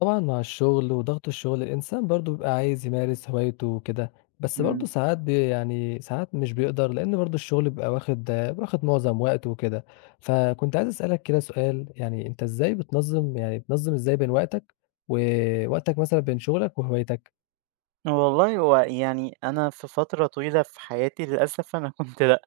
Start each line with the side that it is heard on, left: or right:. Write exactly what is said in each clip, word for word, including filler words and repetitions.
left: طبعًا مع الشغل وضغط الشغل، الإنسان برضه بيبقى عايز يمارس هوايته وكده، بس برضه
right: إمم.
left: ساعات ب يعني ساعات مش بيقدر، لإن برضه الشغل بيبقى واخد واخد معظم وقته وكده. فكنت عايز أسألك كده سؤال، يعني أنت إزاي بتنظّم يعني بتنظّم إزاي بين وقتك ووقتك مثلًا بين شغلك وهوايتك؟
right: والله هو يعني أنا في فترة طويلة في حياتي للأسف أنا كنت لأ،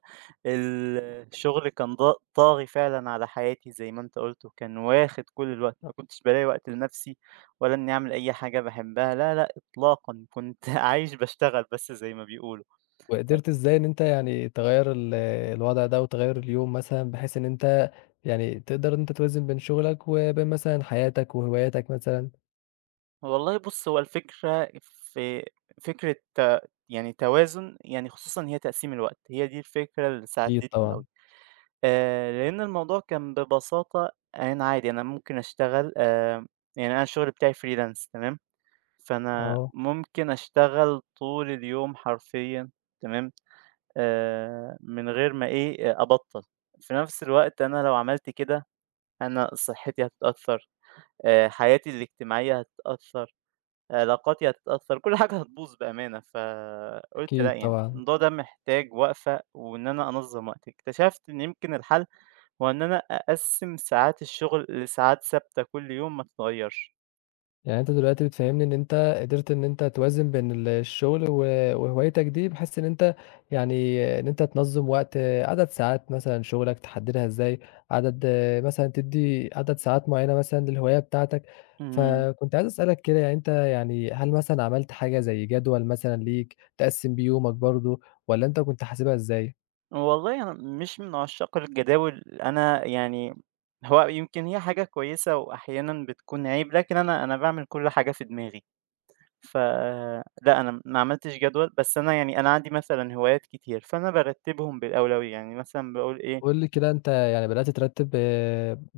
right: الشغل كان ضا طاغي فعلًا على حياتي زي ما أنت قُلت، وكان واخد كل الوقت، ما كنتش بالاقي وقت لنَفْسي ولا إنّي أعمل أي حاجة باحبها، لا، لأ إطلاقًا، كنت عايش باشتغل بس زي ما بيقولوا.
left: وقدرت إزاي إن أنت يعني تغيّر ال الوضع ده وتغيّر اليوم مثلًا، بحيث إن أنت يعني تقدر إن أنت توازن بين شغلك وبين مثلًا حياتك وهواياتك مثلًا؟
right: والله بُص، هو الفكرة في فكرة آه، يعني توازن، يعني خصوصًا هي تقسيم الوقت، هي دي الفكرة اللي
left: أكيد
right: ساعدتني
left: طبعًا،
right: أوي. آآ، لأن الموضوع كان ببساطة أنا عادي أنا ممكن أشتغل آآ، يعني أنا الشغل بتاعي freelance تمام، فأنا
left: آه،
right: ممكن أشتغل طول اليوم حرفيًا تمام، آآ، من غير ما إيه، آآ، أبطّل، في نفس الوقت أنا لو عملت كده أنا صحتي هتتأثّر، آآ، حياتي الاجتماعية هتتأثّر، علاقاتي هتتأثّر، كل حاجة هتبوظ بأمانة، فقُلت لأ
left: أكيد
right: يعني
left: طبعًا.
right: الموضوع ده محتاج وقفة وإن أنا أنظّم وقتي، اكتشفت إن يمكن الحل هو إن أنا أقسّم ساعات الشغل لساعات ثابتة كل يوم ما تتغيّرش.
left: يعني أنت دلوقتي بتفهّمني إن أنت قدرت إن أنت توازن بين ال الشغل و وهوايتك دي، بحيث إن أنت يعني إن أنت تنظّم وقت عدد ساعات مثلًا شغلك تحددها إزاي، عدد مثلًا تدّي عدد ساعات معيّنة مثلًا للهواية بتاعتك،
right: اهم.
left: فكنت عايز أسألك كده يعني أنت يعني هل مثلًا عملت حاجة زي جدول مثلًا ليك تقسّم بيه يومك برضه، والّا أنت كنت حاسبها إزاي؟
right: والله أنا مش من عشاق الجداول، أنا يعني هو يمكن هي حاجة كويسة وأحيانًا بتكون عيب، لكن أنا أنا باعمل كل حاجة في دماغي، فلأ أنا ما عملتش جدول، بس أنا يعني أنا عندي مثلًا هوايات كتير، فأنا بارتّبهم بالأولوية، يعني مثلًا باقول إيه
left: قُل لي كده أنت يعني بدأت ترتّب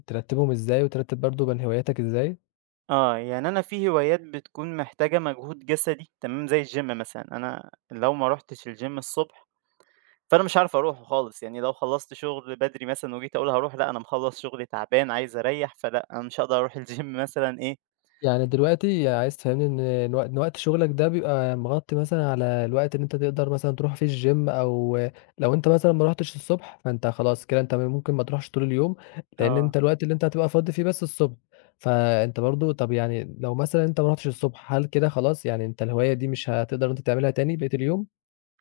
left: ترتّبهم إزاي وترتّب برضه بين هواياتك إزاي؟
right: آه، يعني أنا في هوايات بتكون محتاجة مجهود جسدي تمام، زي الgym مثلًا، أنا لو ما رُحتش الgym الصبح فأنا مش عارف أروح خالص، يعني لو خلّصت شغل بدري مثلًا وجيت أقول هاروح، لأ أنا مخلّص شغل تعبان عايز أريّح، فلأ أنا مش هاقدر أروح الgym مثلًا إيه
left: يعني دلوقتي عايز تفهمني إن إن وق إن وقت شغلك ده بيبقى مغطي مثلًا على الوقت اللي أنت تقدر مثلًا تروح فيه الgym، أو لو أنت مثلًا ما رُحتش الصبح، فأنت خلاص كده أنت ممكن ما تروحش طول اليوم، لأن
right: آه.
left: أنت الوقت اللي أنت هتبقى فاضي فيه بس الصبح. فأنت برضه طب يعني لو مثلًا أنت ما رُحتش الصبح، هل كده خلاص يعني أنت الهواية دي مش هتقدر إن أنت تعملها تاني بقية اليوم؟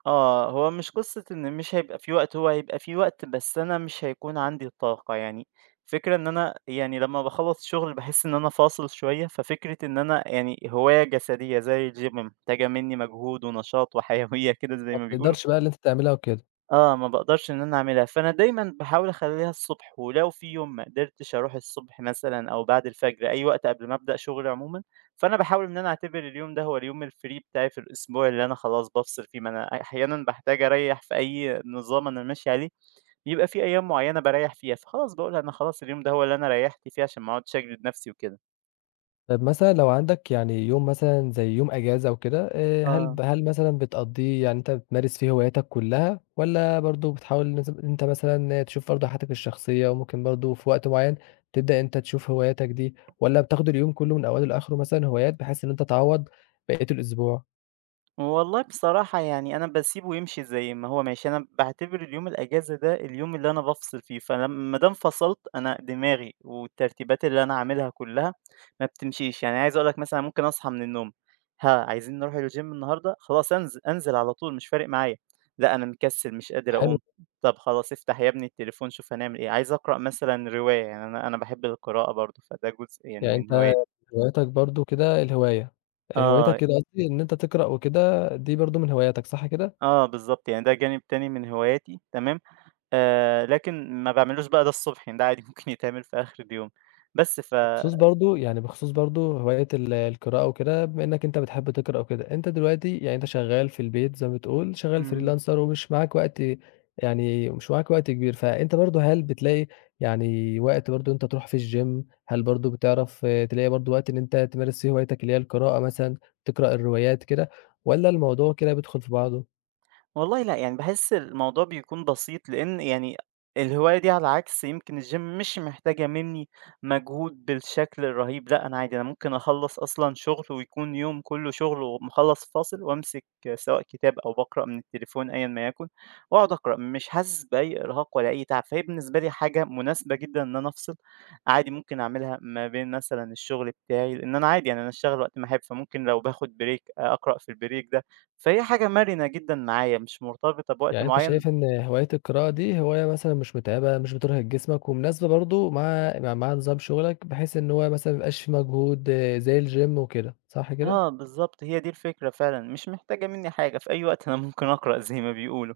right: آه، هو مش قصة إن مش هيبقى في وقت، هو هيبقى في وقت بس أنا مش هيكون عندي الطاقة، يعني الفكرة إن أنا يعني لمّا باخلّص شغل باحس إن أنا فاصل شوية، ففكرة إن أنا يعني هواية جسدية زي الgym محتاجة منّي مجهود ونشاط وحيوية كده
left: ما
right: زي ما بيقولوا
left: بتقدرش بقى اللي أنت تعملها وكده.
right: آه، ما باقدرش إن أنا أعملها، فأنا دايمًا باحاول أخلّيها الصبح، ولو في يوم ما قدرتش أروح الصبح مثلًا أو بعد الفجر، أي وقت قبل ما أبدأ شغل عمومًا، فأنا باحاول إن أنا أعتبر اليوم ده هو اليوم الfree بتاعي في الأسبوع اللي أنا خلاص بافصل فيه، ما أنا أحيانًا باحتاج أريّح في أي نظام أنا ماشي عليه، بيبقى في أيام معيّنة باريّح فيها، فخلاص باقول أنا خلاص اليوم ده هو اللي أنا ريّحت فيه عشان ما اقعدش أجلد نفسي وكده.
left: طب مثلًا لو عندك يعني يوم مثلًا زي يوم أجازة أو كده، آآ هل
right: آه.
left: ب هل مثلًا بتقضّيه يعني أنت بتمارس فيه هواياتك كلّها، والّا برضه بتحاول إن أنت إن أنت مثلًا تشوف برضه حياتك الشخصية، وممكن برضه في وقت معيّن تبدأ أنت تشوف هواياتك دي، والّا بتاخد اليوم كلّه من أوله لآخره مثلًا هوايات بحيث إن أنت تعوّض بقية الأسبوع؟
right: والله بصراحة يعني أنا باسيبه يمشي زي ما هو ماشي، أنا باعتبر اليوم الأجازة ده اليوم اللي أنا بافصل فيه، فلما ما دام فصلت أنا دماغي والترتيبات اللي أنا عاملها كلها ما بتمشيش، يعني عايز أقول لك مثلًا ممكن أصحى من النوم، ها عايزين نروح الgym النهارده؟ خلاص أنزل، أنزل على طول مش فارق معايا، لأ أنا مكسل مش قادر
left: حلو.
right: أقوم، طب خلاص افتح يا ابني التليفون شوف هنعمل إيه، عايز أقرأ مثلًا رواية يعني أنا أنا باحب القراءة برضه، فده جزء يعني
left: يعني
right: من
left: أنت
right: هواياتي.
left: هواياتك برضه كده الهواية، هوايتك
right: آه،
left: كده قصدي إن أنت تقرأ وكده دي برضه من هواياتك صح كده؟
right: آه بالضبط يعني ده جانب تاني من هواياتي، تمام؟ آآ لكن ما باعملوش بقى ده الصبح، يعني ده عادي ممكن يتعمل في آخر اليوم، بس ف
left: بخصوص برضه يعني بخصوص برضه هواية ال القراءة وكده، بما إنّك أنت بتحب تقرأ وكده، أنت دلوقتي يعني أنت شغّال في البيت زي ما بتقول، شغّال
right: إمم.
left: freelancer ومش معاك وقت يعني مش معاك وقت كبير، فأنت برضه هل بتلاقي يعني وقت برضه أنت تروح فيه الgym؟ هل برضه بتعرف آه، تلاقي برضه وقت إن أنت تمارس فيه هوايتك اللي هي القراءة مثلًا، تقرأ الروايات كده والّا الموضوع كده بيدخل في بعضه؟
right: والله لأ، يعني باحس الموضوع بيكون بسيط، لإن يعني الهواية دي على عكس يمكن الgym مش محتاجة منّي مجهود بالشكل الرهيب، لأ، أنا عادي أنا ممكن أخلّص أصلًا شغل ويكون يوم كلّه شغل وأقوم مخلّص فاصل وأمسك سواء كتاب أو باقرأ من التليفون أيًا ما يكن، وأقعد أقرأ، مش حاسس بأي إرهاق ولا أي تعب، فهي بالنسبة لي حاجة مناسبة جدًا إن أنا أفصل، عادي ممكن أعملها ما بين مثلًا الشغل بتاعي، لإن أنا عادي يعني أنا أشتغل وقت ما أحب، فممكن لو باخد break أقرأ في الbreak ده. فهي حاجة مرنة جدًا معايا، مش مرتبطة بوقت
left: يعني أنت
right: معيّن
left: شايف إن هواية القراءة دي هواية مثلًا مش متعبة، مش بترهق جسمك، ومناسبة برضه مع مع مع نظام شغلك، بحيث إن هو مثلًا ما يبقاش في مجهود آه، زي الgym وكده، صح
right: آه
left: كده؟
right: بالضبط، هي دي الفكرة فعلًا، مش محتاجة منّي حاجة، في أي وقت أنا ممكن أقرأ زي ما بيقولوا.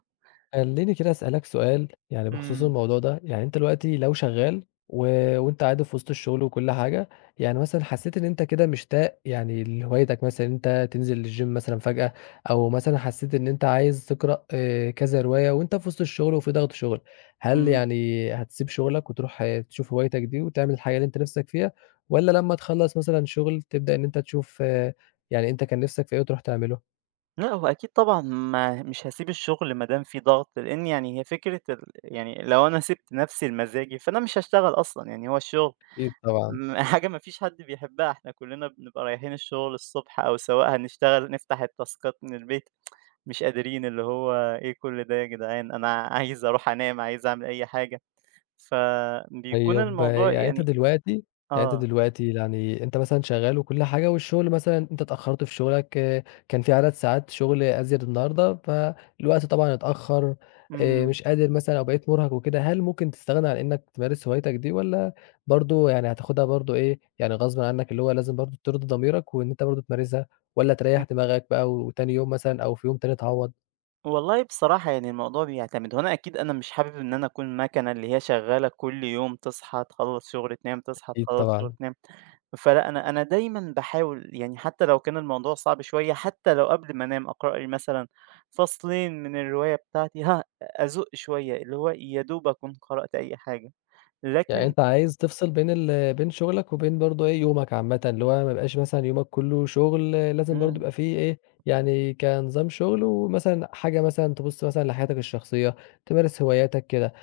left: خلّيني كده أسألك سؤال يعني بخصوص
right: إمم،
left: الموضوع ده، يعني أنت دلوقتي لو شغّال و وأنت عادي في وسط الشغل وكل حاجة، يعني مثلًا حسّيت إن أنت كده مشتاق يعني لهوايتك مثلًا إن أنت تنزل الgym مثلًا فجأة، أو مثلًا حسّيت إن أنت عايز تقرأ آآ كذا رواية وأنت في وسط الشغل وفي ضغط شغل، هل
right: إمم.
left: يعني هتسيب شغلك وتروح آه، تشوف هوايتك دي وتعمل الحاجة اللي أنت نِفْسك فيها، والّا لمّا تخلّص مثلًا شغل تبدأ إن أنت تشوف آه، يعني أنت كان نِفْسك في إيه وتروح تعمله؟
right: لأ، هو أكيد طبعًا ما مش هاسيب الشغل ما دام في ضغط، لإن يعني هي فكرة ال يعني لو أنا سِبت نفسي لمزاجي، فأنا مش هاشتغل أصلًا، يعني هو الشغل
left: أكيد طبعًا.
right: م حاجة ما فيش حد بيحبها، إحنا كلّنا بنبقى رايحين الشغل الصبح أو سواء هنشتغل نفتح التاسكات من البيت، مش قادرين اللي هو إيه كل ده يا جدعان، أنا عايز أروح أنام، عايز أعمل أي حاجة. فبيكون
left: طيب
right: الموضوع
left: يعني أنت
right: يعني
left: دلوقتي يعني أنت
right: آه،
left: دلوقتي يعني أنت مثلًا شغّال وكل حاجة والشغل مثلًا أنت اتأخّرت في شغلك آه، كان في عدد ساعات شغل أزيد النهارده، فالوقت طبعًا اتأخّر، آآ
right: إمم،
left: مش قادر مثلًا أو بقيت مرهق وكده، هل ممكن تستغنى عن إنّك تمارس هوايتك دي، والّا برضه يعني هتاخدها برضه إيه، يعني غصبٍ عنّك اللي هو لازم برضه ترضي ضميرك وإن أنت برضه تمارسها، والّا تريّح
right: و
left: دماغك بقى وتاني يوم مثلًا أو في يوم تاني تعوّض؟
right: والله بصراحة يعني الموضوع بيعتمد، هو أنا أكيد أنا مش حابب إن أنا أكون مكنة اللي هي شغالة كل يوم تصحى تخلّص شغل تنام، تصحى
left: أكيد
right: تخلّص شغل
left: طبعًا.
right: تنام، فلأ أنا أنا دايمًا باحاول يعني حتى لو كان الموضوع صعب شوية، حتى لو قبل ما أنام أقرأ لي مثلًا فصلين من الرواية بتاعتي، ها أزُق شوية، اللي هو يا دوب أكون قرأت أي حاجة،
left: يعني
right: لكن
left: أنت عايز تفصل بين ال بين شغلك وبين برضه إيه، يومك عامةً، اللي هو ما يبقاش مثلًا يومك كُلّه شغل، لازم برضه
right: إمم.
left: يبقى فيه إيه، يعني كنظام شغل ومثلًا حاجة مثلًا تبُص مثلًا لحياتك الشخصية، تمارس هواياتك كده.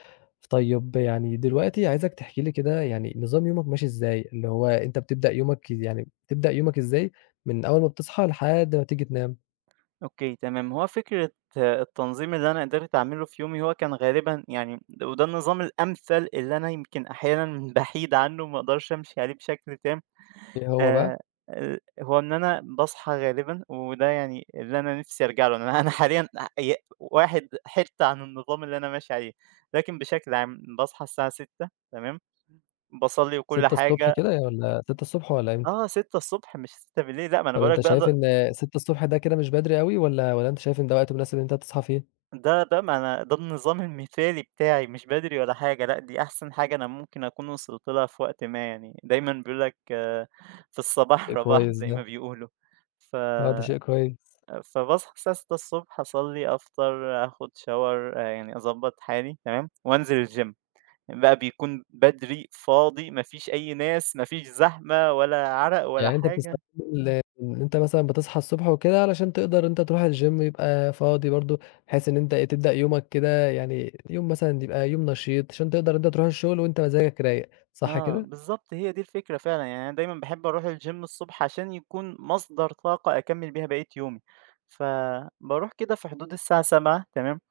left: طيب يعني دلوقتي عايزك تحكي لي كده يعني نظام يومك ماشي إزاي؟ اللي هو أنت بتبدأ يومك يعني بتبدأ يومك إزاي من أول ما بتصحى لحد ما تيجي تنام؟
right: أوكي تمام، هو فكرة آه، التنظيم اللي أنا قدرت أعمله في يومي هو كان غالبًا يعني وده النظام الأمثل اللي أنا يمكن أحيانًا باحيد عنه ما اقدرش أمشي عليه بشكل تام،
left: إيه هو بقى؟
right: آآ، ال هو إن أنا باصحى غالبًا وده يعني اللي أنا نفسي أرجع له، أنا أنا حاليًا ي واحد حتّة عن النظام اللي أنا ماشي عليه، لكن بشكل عام باصحى الساعة ستة تمام، باصلي وكل
left: ستة
right: حاجة
left: كده والّا ستة والّا إمتى؟
right: آه ستة صباحًا ص مش ستة بالليل لأ ما أنا
left: طب
right: باقول لك
left: أنت
right: بقى
left: شايف إن ستة ص ده كده مش بدري أوي والّا والّا أنت شايف إن ده وقت مناسب إن أنت تصحى فيه؟
right: ده ده ما أنا ده النظام المثالي بتاعي، مش بدري ولا حاجة، لأ دي أحسن حاجة أنا ممكن أكون وصلت لها في وقت ما يعني، دايمًا بيقول لك في الصباح
left: شيء
right: رباح
left: كويس
right: زي ما
left: ده.
right: بيقولوا، ف
left: آه، ده شيء كويس.
right: فباصحى الساعة ستة الصبح أصلّي، أفطر، آخد shower آه، يعني أضبّط حالي تمام، وأنزل الgym بقى بيكون بدري، فاضي، ما فيش أي ناس، ما فيش زحمة ولا عرق ولا
left: يعني أنت
right: حاجة.
left: بتستغل إن أنت مثلًا بتصحى الصبح وكده علشان تقدر أنت تروح الgym يبقى فاضي برضه، بحيث إن أنت إيه، تبدأ يومك كده يعني يوم مثلًا يبقى يوم نشيط عشان تقدر أنت تروح الشغل وأنت مزاجك رايق، صح
right: آه،
left: كده؟
right: بالضبط هي دي الفكرة فعلًا، يعني أنا دايمًا باحب أروح الgym الصبح عشان يكون مصدر طاقة أكمّل بيها بقية يومي، فباروح كده في حدود الساعة السابعة تمام،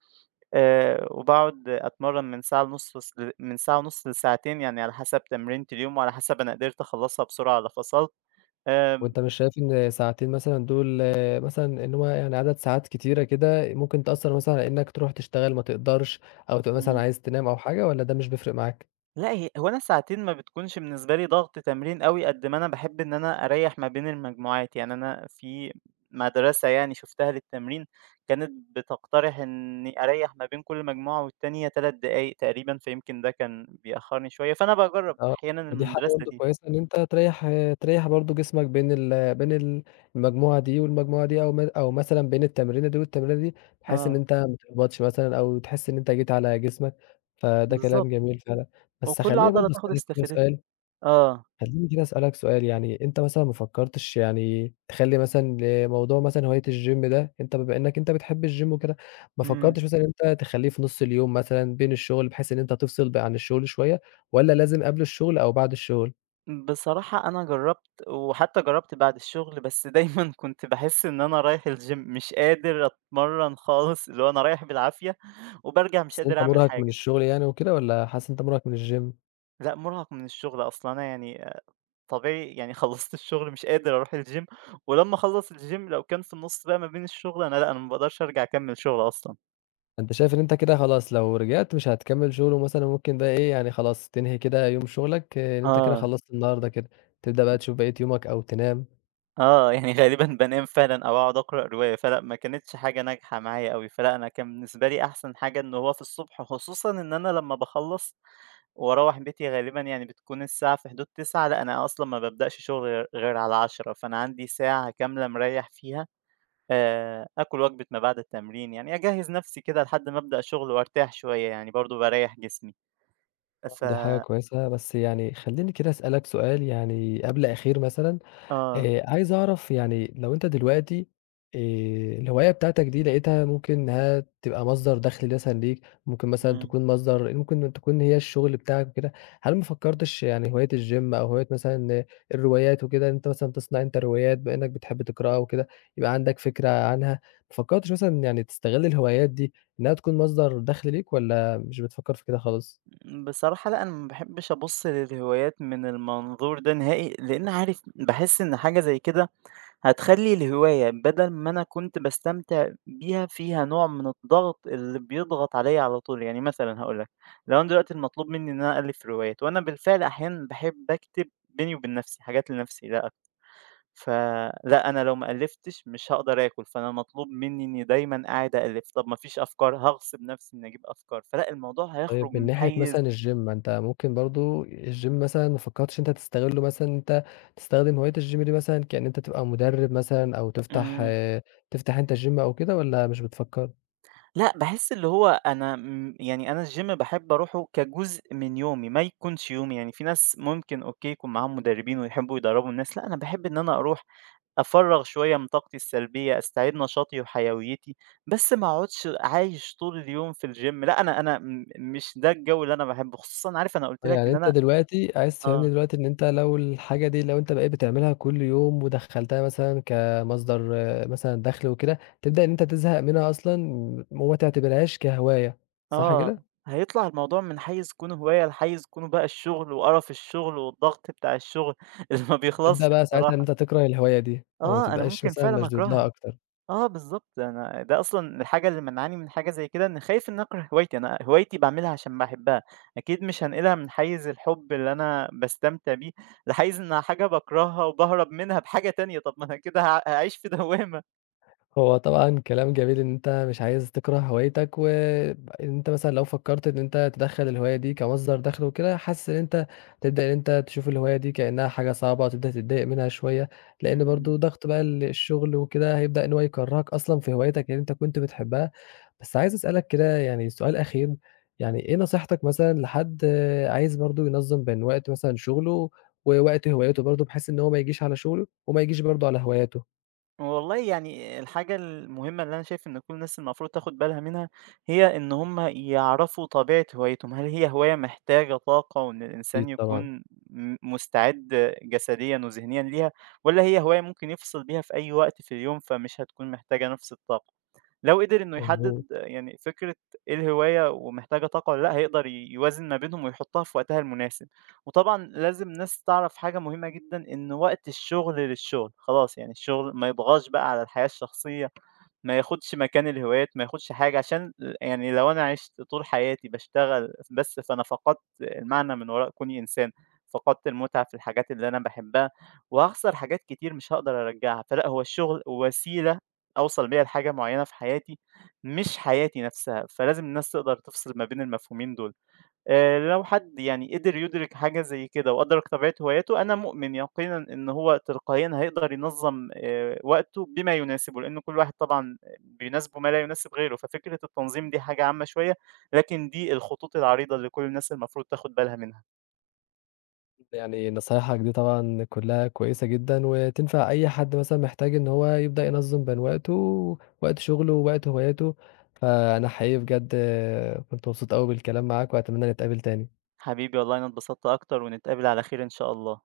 right: آآ، وباقعد أتمرّن من ساعة ونُص لس ل من ساعة ونُص لساعتين يعني على حسب تمرينة اليوم وعلى حسب أنا قدرت أخلّصها بسرعة والّا فصلت، آمم،
left: وأنت مش شايف إن ساعتين مثلًا دول مثلًا إن هو يعني عدد ساعات كتيرة كده ممكن تأثّر مثلًا على إنك تروح تشتغل ما تقدرش، أو تبقى مثلًا
right: إمم.
left: عايز تنام أو حاجة والّا ده مش بيفرق معاك؟
right: لأ هي هو أنا الساعتين ما بتكونش بالنسبة لي ضغط تمرين أوي، قد ما أنا باحب إن أنا أريّح ما بين المجموعات، يعني أنا في مدرسة يعني شُفتها للتمرين، كانت بتقترح إني أريّح ما بين كل مجموعة والتانية تلات دقايق تقريبًا، فيمكن ده كان بيأخّرني شوية، فأنا باجرّب
left: آه،
right: أحيانًا
left: دي حاجة
right: المدرسة
left: برضه
right: دي.
left: كويسة إن أنت تريّح تريّح برضه جسمك بين ال بين ال المجموعة دي والمجموعة دي، أو م أو مثلًا بين التمرينة دي والتمرينة دي، بحيث إن
right: آه،
left: أنت ما تهبطش مثلًا أو تحس إن أنت جيت على جسمك، فده كلام
right: بالضبط،
left: جميل فعلًا. بس
right: وكل
left: خلّيني
right: عضلة
left: برضه
right: تاخد
left: أسألك كده
right: استفادتها.
left: سؤال
right: آه،
left: خلّيني كده أسألك سؤال يعني، أنت مثلًا ما فكّرتش يعني تخلّي مثلًا لموضوع مثلًا هواية الgym ده، أنت بما إنّك أنت بتحب الgym وكده، ما
right: إمم.
left: فكّرتش مثلًا إن أنت تخلّيه في نُص اليوم مثلًا بين الشغل، بحيث إن أنت تفصل ب عن الشغل شوية، والّا لازم قبل الشغل أو بعد الشغل؟
right: بصراحة أنا جرّبت، وحتى جرّبت بعد الشغل، بس دايمًا كنت باحس إن أنا رايح الgym مش قادر أتمرّن خالص، اللي هو أنا رايح بالعافية وبارجع مش
left: حاسس إن
right: قادر
left: أنت
right: أعمل
left: مُرهَق من
right: حاجة.
left: الشغل يعني وكده، والّا حاسس إن أنت مُرهَق من الgym؟
right: لأ، مُرهَق من الشغل أصلًا أنا يعني طبيعي يعني خلّصت الشغل مش قادر أروح الgym ولمّا أخلّص الgym لو كان في النُص بقى ما بين الشغل، أنا لأ، أنا ما باقدرش أرجع أكمّل شغل أصلًا.
left: أنت شايف إن أنت كده خلاص لو رجعت مش هتكمّل شغل ومثلًا ممكن بقى إيه، يعني خلاص تنهي كده يوم شغلك إن أنت كده
right: آه.
left: خلّصت النهارده كده، تبدأ بقى تشوف بقية يومك أو تنام.
right: آه، يعني غالبًا بانام فعلًا أو أقعد أقرأ رواية، فلأ ما كانتش حاجة ناجحة معايا أوي، فلأ أنا كان بالنسبة لي أحسن حاجة إن هو في الصبح خصوصًا إن أنا لمّا باخلّص وأروّح بيتي غالبًا يعني بتكون الساعة في حدود تسعة لأ أنا أصلًا ما بابدأش شغل غير غير على عشرة فأنا عندي ساعة كاملة مريّح فيها، آآ، آكل وجبة ما بعد التمرين، يعني أجهّز نفسي كده لحد ما أبدأ شغل وأرتاح شوية، يعني برضه باريّح جسمي.
left: طبعًا
right: ف
left: دي حاجة كويسة، بس يعني خلّيني كده أسألك سؤال يعني قبل أخير مثلًا،
right: آه،
left: آآ عايز أعرف يعني لو أنت دلوقتي آآ الهواية بتاعتك دي لقيتها ممكن إنها تبقى مصدر دخل مثلًا ليك، ممكن مثلًا
right: إمم،
left: تكون مصدر ممكن تكون هي الشغل بتاعك وكده، هل ما فكّرتش يعني هواية الgym أو هواية مثلًا الروايات وكده، إن أنت مثلًا تصنع أنت روايات بما إنّك بتحب تقرأها وكده، يبقى عندك فكرة عنها، ما فكّرتش مثلًا يعني تستغل الهوايات دي إنها تكون مصدر دخل ليك والّا مش بتفكّر في كده خالص؟
right: بصراحة لأ أنا ما باحبش أبُص للهوايات من المنظور ده نهائي، لإن عارف باحس إن حاجة زي كده هتخلّي الهواية بدل ما أنا كنت باستمتع بيها فيها نوع من الضغط اللي بيضغط عليَّ على طول، يعني مثلًا هاقول لك، لو أنا دلوقتي المطلوب مني إن أنا أألِّف روايات، وأنا بالفعل أحيانًا باحب أكتب بيني وبين نفسي، حاجات لنفسي لأ، أكتر. فلأ أنا لو ما ألِّفتش مش هاقدر آكل، فأنا مطلوب مني إني دايمًا قاعد أألِّف، طب ما فيش أفكار هاغصب نفسي إني أجيب أفكار، فلأ الموضوع
left: طيب
right: هيخرج
left: من
right: من
left: ناحية
right: حيّز
left: مثلًا الgym ما أنت ممكن برضه الgym مثلًا ما فكّرتش إن أنت تستغلّه مثلًا إن أنت تستخدم هواية الgym دي مثلًا كإن أنت تبقى مُدرِّب مثلًا أو تفتح
right: إمم.
left: آه، تفتح أنت gym أو كده والّا مش بتفكّر؟
right: لأ، باحس اللي هو أنا م يعني أنا الgym باحب أروحه كجزء من يومي، ما يكونش يومي، يعني في ناس ممكن أوكي يكون معاهم مدربين ويحبوا يدربوا الناس، لأ، أنا باحب إن أنا أروح أفرّغ شوية من طاقتي السلبية، أستعيد نشاطي وحيويتي، بس ما أقعدش عايش طول اليوم في الgym لأ، أنا أنا م مش ده الجو اللي أنا باحبه، خصوصًا عارف أنا قُلت
left: آه،
right: لك
left: يعني
right: إن
left: أنت
right: أنا
left: دلوقتي عايز
right: آه.
left: تفهّمني دلوقتي إن أنت لو الحاجة دي لو أنت بقيت بتعملها كل يوم ودخّلتها مثلًا كمصدر آه، مثلًا دَخْل وكده، تبدأ إن أنت تزهق منها أصلًا وما تعتبرهاش كهواية، صح
right: آه،
left: كده؟
right: هيطلع الموضوع من حيّز كونه هواية لحيّز كونه بقى الشغل وقرف الشغل والضغط بتاع الشغل اللي ما
left: تبدأ
right: بيخلصش
left: بقى ساعتها إن
right: بصراحة.
left: أنت تكره الهواية دي أو ما
right: آه، أنا
left: تبقاش
right: ممكن
left: مثلًا
right: فعلًا
left: مشدود لها
right: أكرهها،
left: أكتر.
right: آه بالضبط، أنا ده أصلًا الحاجة اللي مانعاني من حاجة زي كده إني خايف إني أكره هوايتي، أنا هوايتي باعملها عشان باحبها، أكيد مش هانقلها من حيّز الحب اللي أنا باستمتع بيه لحيّز إنها حاجة باكرهها وباهرب منها بحاجة تانية، طب ما أنا كده هاع هاعيش في دوّامة.
left: هو طبعًا كلام جميل إن أنت مش عايز تكره هوايتك، وإن أنت مثلًا لو فكّرت إن أنت تدخّل الهواية دي كمصدر دخل وكده، حاسس إن أنت تبدأ إن أنت تشوف الهواية دي كإنها حاجة صعبة، وتبدأ تتضايق منها شوية، لإن برضه ضغط بقى ال الشغل وكده هيبدأ إن هو يكرهك أصلًا في هوايتك اللي أنت كنت بتحبها. بس عايز أسألك كده يعني سؤال أخير، يعني إيه نصيحتك مثلًا لحد آه، عايز برضه ينظّم بين وقت مثلًا شغله ووقت هوايته برضه، بحيث إن هو ما يجيش على شغله وما يجيش برضه على هواياته؟
right: والله يعني الحاجة المهمة اللي أنا شايف إن كل الناس المفروض تاخد بالها منها هي إن هم يعرفوا طبيعة هوايتهم، هل هي هواية محتاجة طاقة وإن الإنسان
left: أكيد طبعًا،
right: يكون م- مستعد جسديا وذهنيا ليها، ولا هي هواية ممكن يفصل بيها في أي وقت في اليوم فمش هتكون محتاجة نفس الطاقة. لو قدر إنه يحدد
left: مضبوط.
right: يعني فكرة إيه الهواية ومحتاجة طاقة والّا لأ، هيقدر ي- يوازن ما بينهم ويحطها في وقتها المناسب، وطبعًا لازم الناس تعرف حاجة مهمة جدًا، إن وقت الشغل للشغل، خلاص يعني الشغل ما يطغاش بقى على الحياة الشخصية، ما ياخدش مكان الهوايات، ما ياخدش حاجة عشان يعني لو أنا عِشت طول حياتي باشتغل بس، فأنا فقدت المعنى من وراء كوني إنسان، فقدت المتعة في الحاجات اللي أنا باحبها، وهاخسر حاجات كتير مش هاقدر أرجّعها، فلأ هو الشغل وسيلة أوصل بيها لحاجة معيّنة في حياتي، مش حياتي نفسها، فلازم الناس تقدر تفصل ما بين المفهومين دول. آآ، لو حد يعني قدر يدرك حاجة زي كده وأدرك طبيعة هواياته، أنا مؤمن يقينًا إن هو تلقائيًا هيقدر ينظم آآ، وقته بما يناسبه، لأن كل واحد طبعًا بيناسبه ما لا يناسب غيره، ففكرة التنظيم دي حاجة عامة شوية، لكن دي الخطوط العريضة اللي كل الناس المفروض تاخد بالها منها.
left: يعني نصايحك دي طبعًا كلّها كويسة جدًا، وتنفع أي حد مثلًا محتاج إن هو يبدأ ينظّم بين وقته، وقت شغله ووقت هواياته، فأنا حقيقي بجد كنت مبسوط أوي بالكلام معاك، وأتمنى نتقابل تاني.
right: حبيبي والله أنا اتبسطت أكتر ونتقابل على خير إن شاء الله.